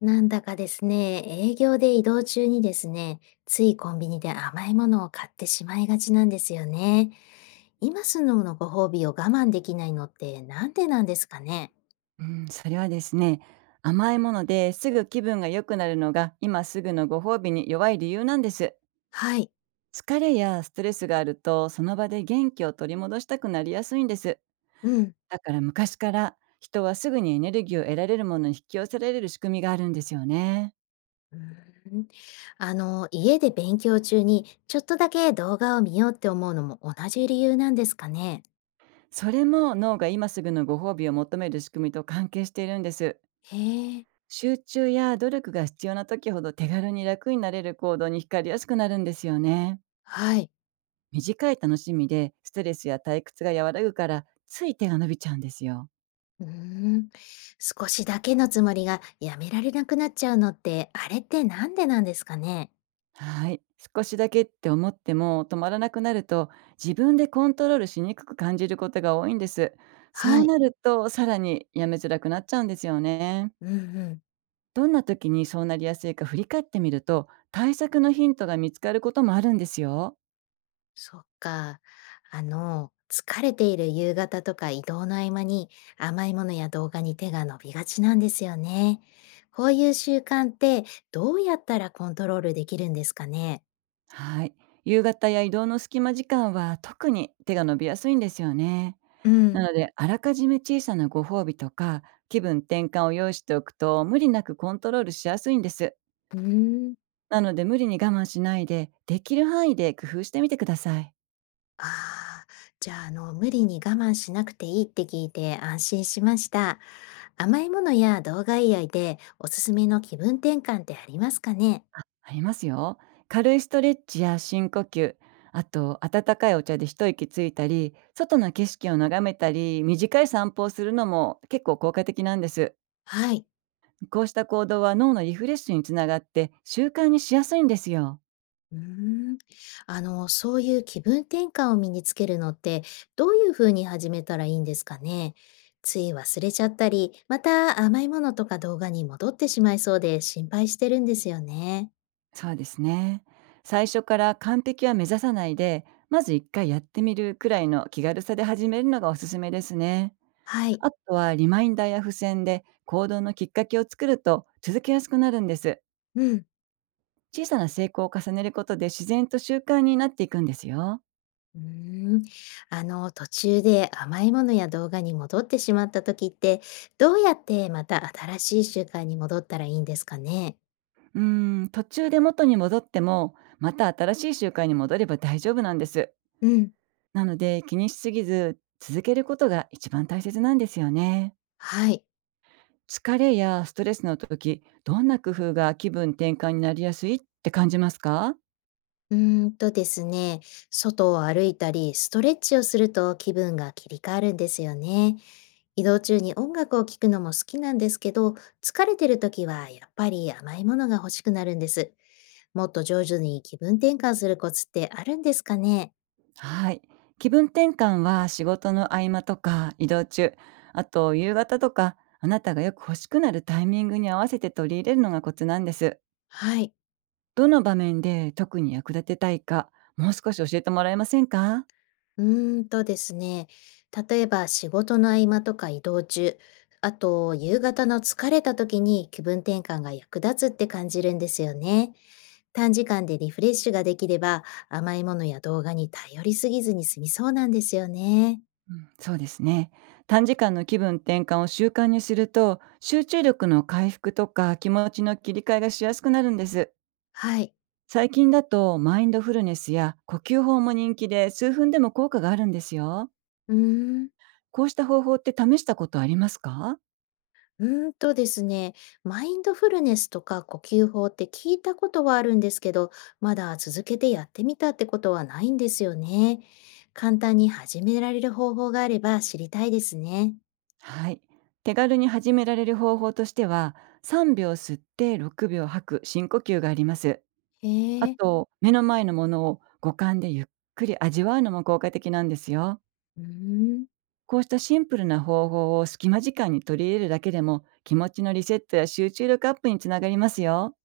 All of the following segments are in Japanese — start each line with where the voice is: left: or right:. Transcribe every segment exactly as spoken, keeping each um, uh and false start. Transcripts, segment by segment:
left: なんだかですね、営業で移動中にですね、ついコンビニで甘いものを買ってしまいがちなんですよね。今すぐのご褒美を我慢できないのってなんでなんですかね？
right: うん、それはですね、甘いものですぐ気分が良くなるのが今すぐのご褒美に弱い理由なんです。
left: はい。
right: 疲れやストレスがあると、その場で元気を取り戻したくなりやすいんです。
left: うん。
right: だから、昔から人はすぐにエネルギーを得られるものに引き寄せられる仕組みがあるんですよね。
left: うーん。あの、家で勉強中にちょっとだけ動画を見ようって思うのも同じ理由なんですかね？
right: それも脳が今すぐのご褒美を求める仕組みと関係しているんです。
left: へえ、
right: 集中や努力が必要な時ほど、手軽に楽になれる行動に惹かれやすくなるんですよね。
left: はい。
right: 短い楽しみでストレスや退屈が和らぐから、つい手が伸びちゃうんですよ。
left: うーん。少しだけのつもりがやめられなくなっちゃうのって、あれってなんでなんですかね？
right: はい。少しだけって思っても止まらなくなると、自分でコントロールしにくく感じることが多いんです。そ
left: は
right: う
left: い。
right: なると、さらにやめづらくなっちゃうんですよね。
left: うんうん、
right: どんな時にそうなりやすいか振り返ってみると、対策のヒントが見つかることもあるんですよ。
left: そっか。あの、疲れている夕方とか移動の合間に甘いものや動画に手が伸びがちなんですよね。こういう習慣ってどうやったらコントロールできるんですかね？
right: はい。夕方や移動の隙間時間は、特に手が伸びやすいんですよね。
left: うん、
right: なので、あらかじめ小さなご褒美とか、気分転換を用意しておくと、無理なくコントロールしやすいんです。
left: うーん。
right: なので、無理に我慢しないで、できる範囲で工夫してみてください。
left: ああ、じゃあ、あの、無理に我慢しなくていいって聞いて安心しました。甘いものや動画以外でおすすめの気分転換ってありますかね？
right: ありますよ。軽いストレッチや深呼吸、あと、温かいお茶で一息ついたり、外の景色を眺めたり、短い散歩をするのも結構効果的なんです。
left: はい。
right: こうした行動は脳のリフレッシュにつながって、習慣にしやすいんですよ。
left: うーん。あの、そういう気分転換を身につけるのって、どういうふうに始めたらいいんですかね。つい忘れちゃったり、また甘いものとか動画に戻ってしまいそうで心配してるんですよね。
right: そうですね。最初から完璧は目指さないで、まずいっかいやってみるくらいの気軽さで始めるのがおすすめですね。
left: はい。
right: あとは、リマインダーや付箋で行動のきっかけを作ると続けやすくなるんです。
left: うん。
right: 小さな成功を重ねることで、自然と習慣になっていくんですよ。
left: うーん。あの、途中で甘いものや動画に戻ってしまった時って、どうやってまた新しい習慣に戻ったらいいんですかね。
right: うーん、途中で元に戻っても、また新しい習慣に戻れば大丈夫なんです。
left: うん。
right: なので、気にしすぎず続けることが一番大切なんですよね。
left: はい。
right: 疲れやストレスの時、どんな工夫が気分転換になりやすいって感じますか？
left: うーんとですね、外を歩いたり、ストレッチをすると気分が切り替わるんですよね。移動中に音楽を聴くのも好きなんですけど、疲れてる時はやっぱり甘いものが欲しくなるんです。もっと上手に気分転換するコツってあるんですかね？
right: はい。気分転換は仕事の合間とか移動中、あと夕方とか、あなたがよく欲しくなるタイミングに合わせて取り入れるのがコツなんです。
left: はい。
right: どの場面で特に役立てたいか、もう少し教えてもらえませんか？
left: うーんとですね、例えば仕事の合間とか移動中、あと夕方の疲れた時に気分転換が役立つって感じるんですよね。短時間でリフレッシュができれば、甘いものや動画に頼りすぎずに済みそうなんですよね。
right: そうですね。短時間の気分転換を習慣にすると、集中力の回復とか気持ちの切り替えがしやすくなるんです。
left: はい。
right: 最近だと、マインドフルネスや呼吸法も人気で、数分でも効果があるんですよ。
left: うーん。
right: こうした方法って試したことありますか？
left: うーんとですね、マインドフルネスとか呼吸法って聞いたことはあるんですけど、まだ続けてやってみたってことはないんですよね。簡単に始められる方法があれば知りたいですね。
right: はい。手軽に始められる方法としては、さんびょう吸ってろくびょう吐く深呼吸があります。
left: へ
right: あ
left: え。
right: と、目の前のものを五感でゆっくり味わうのも効果的なんですよ。
left: うーん。
right: こうしたシンプルな方法を隙間時間に取り入れるだけでも、気持ちのリセットや集中力アップにつながりますよ。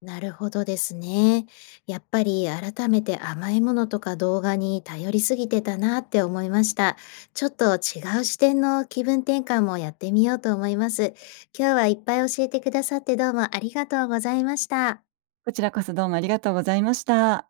left: なるほどですね。やっぱり改めて甘いものとか動画に頼りすぎてたなって思いました。ちょっと違う視点の気分転換もやってみようと思います。今日はいっぱい教えてくださってどうもありがとうございました。
right: こちらこそ、どうもありがとうございました。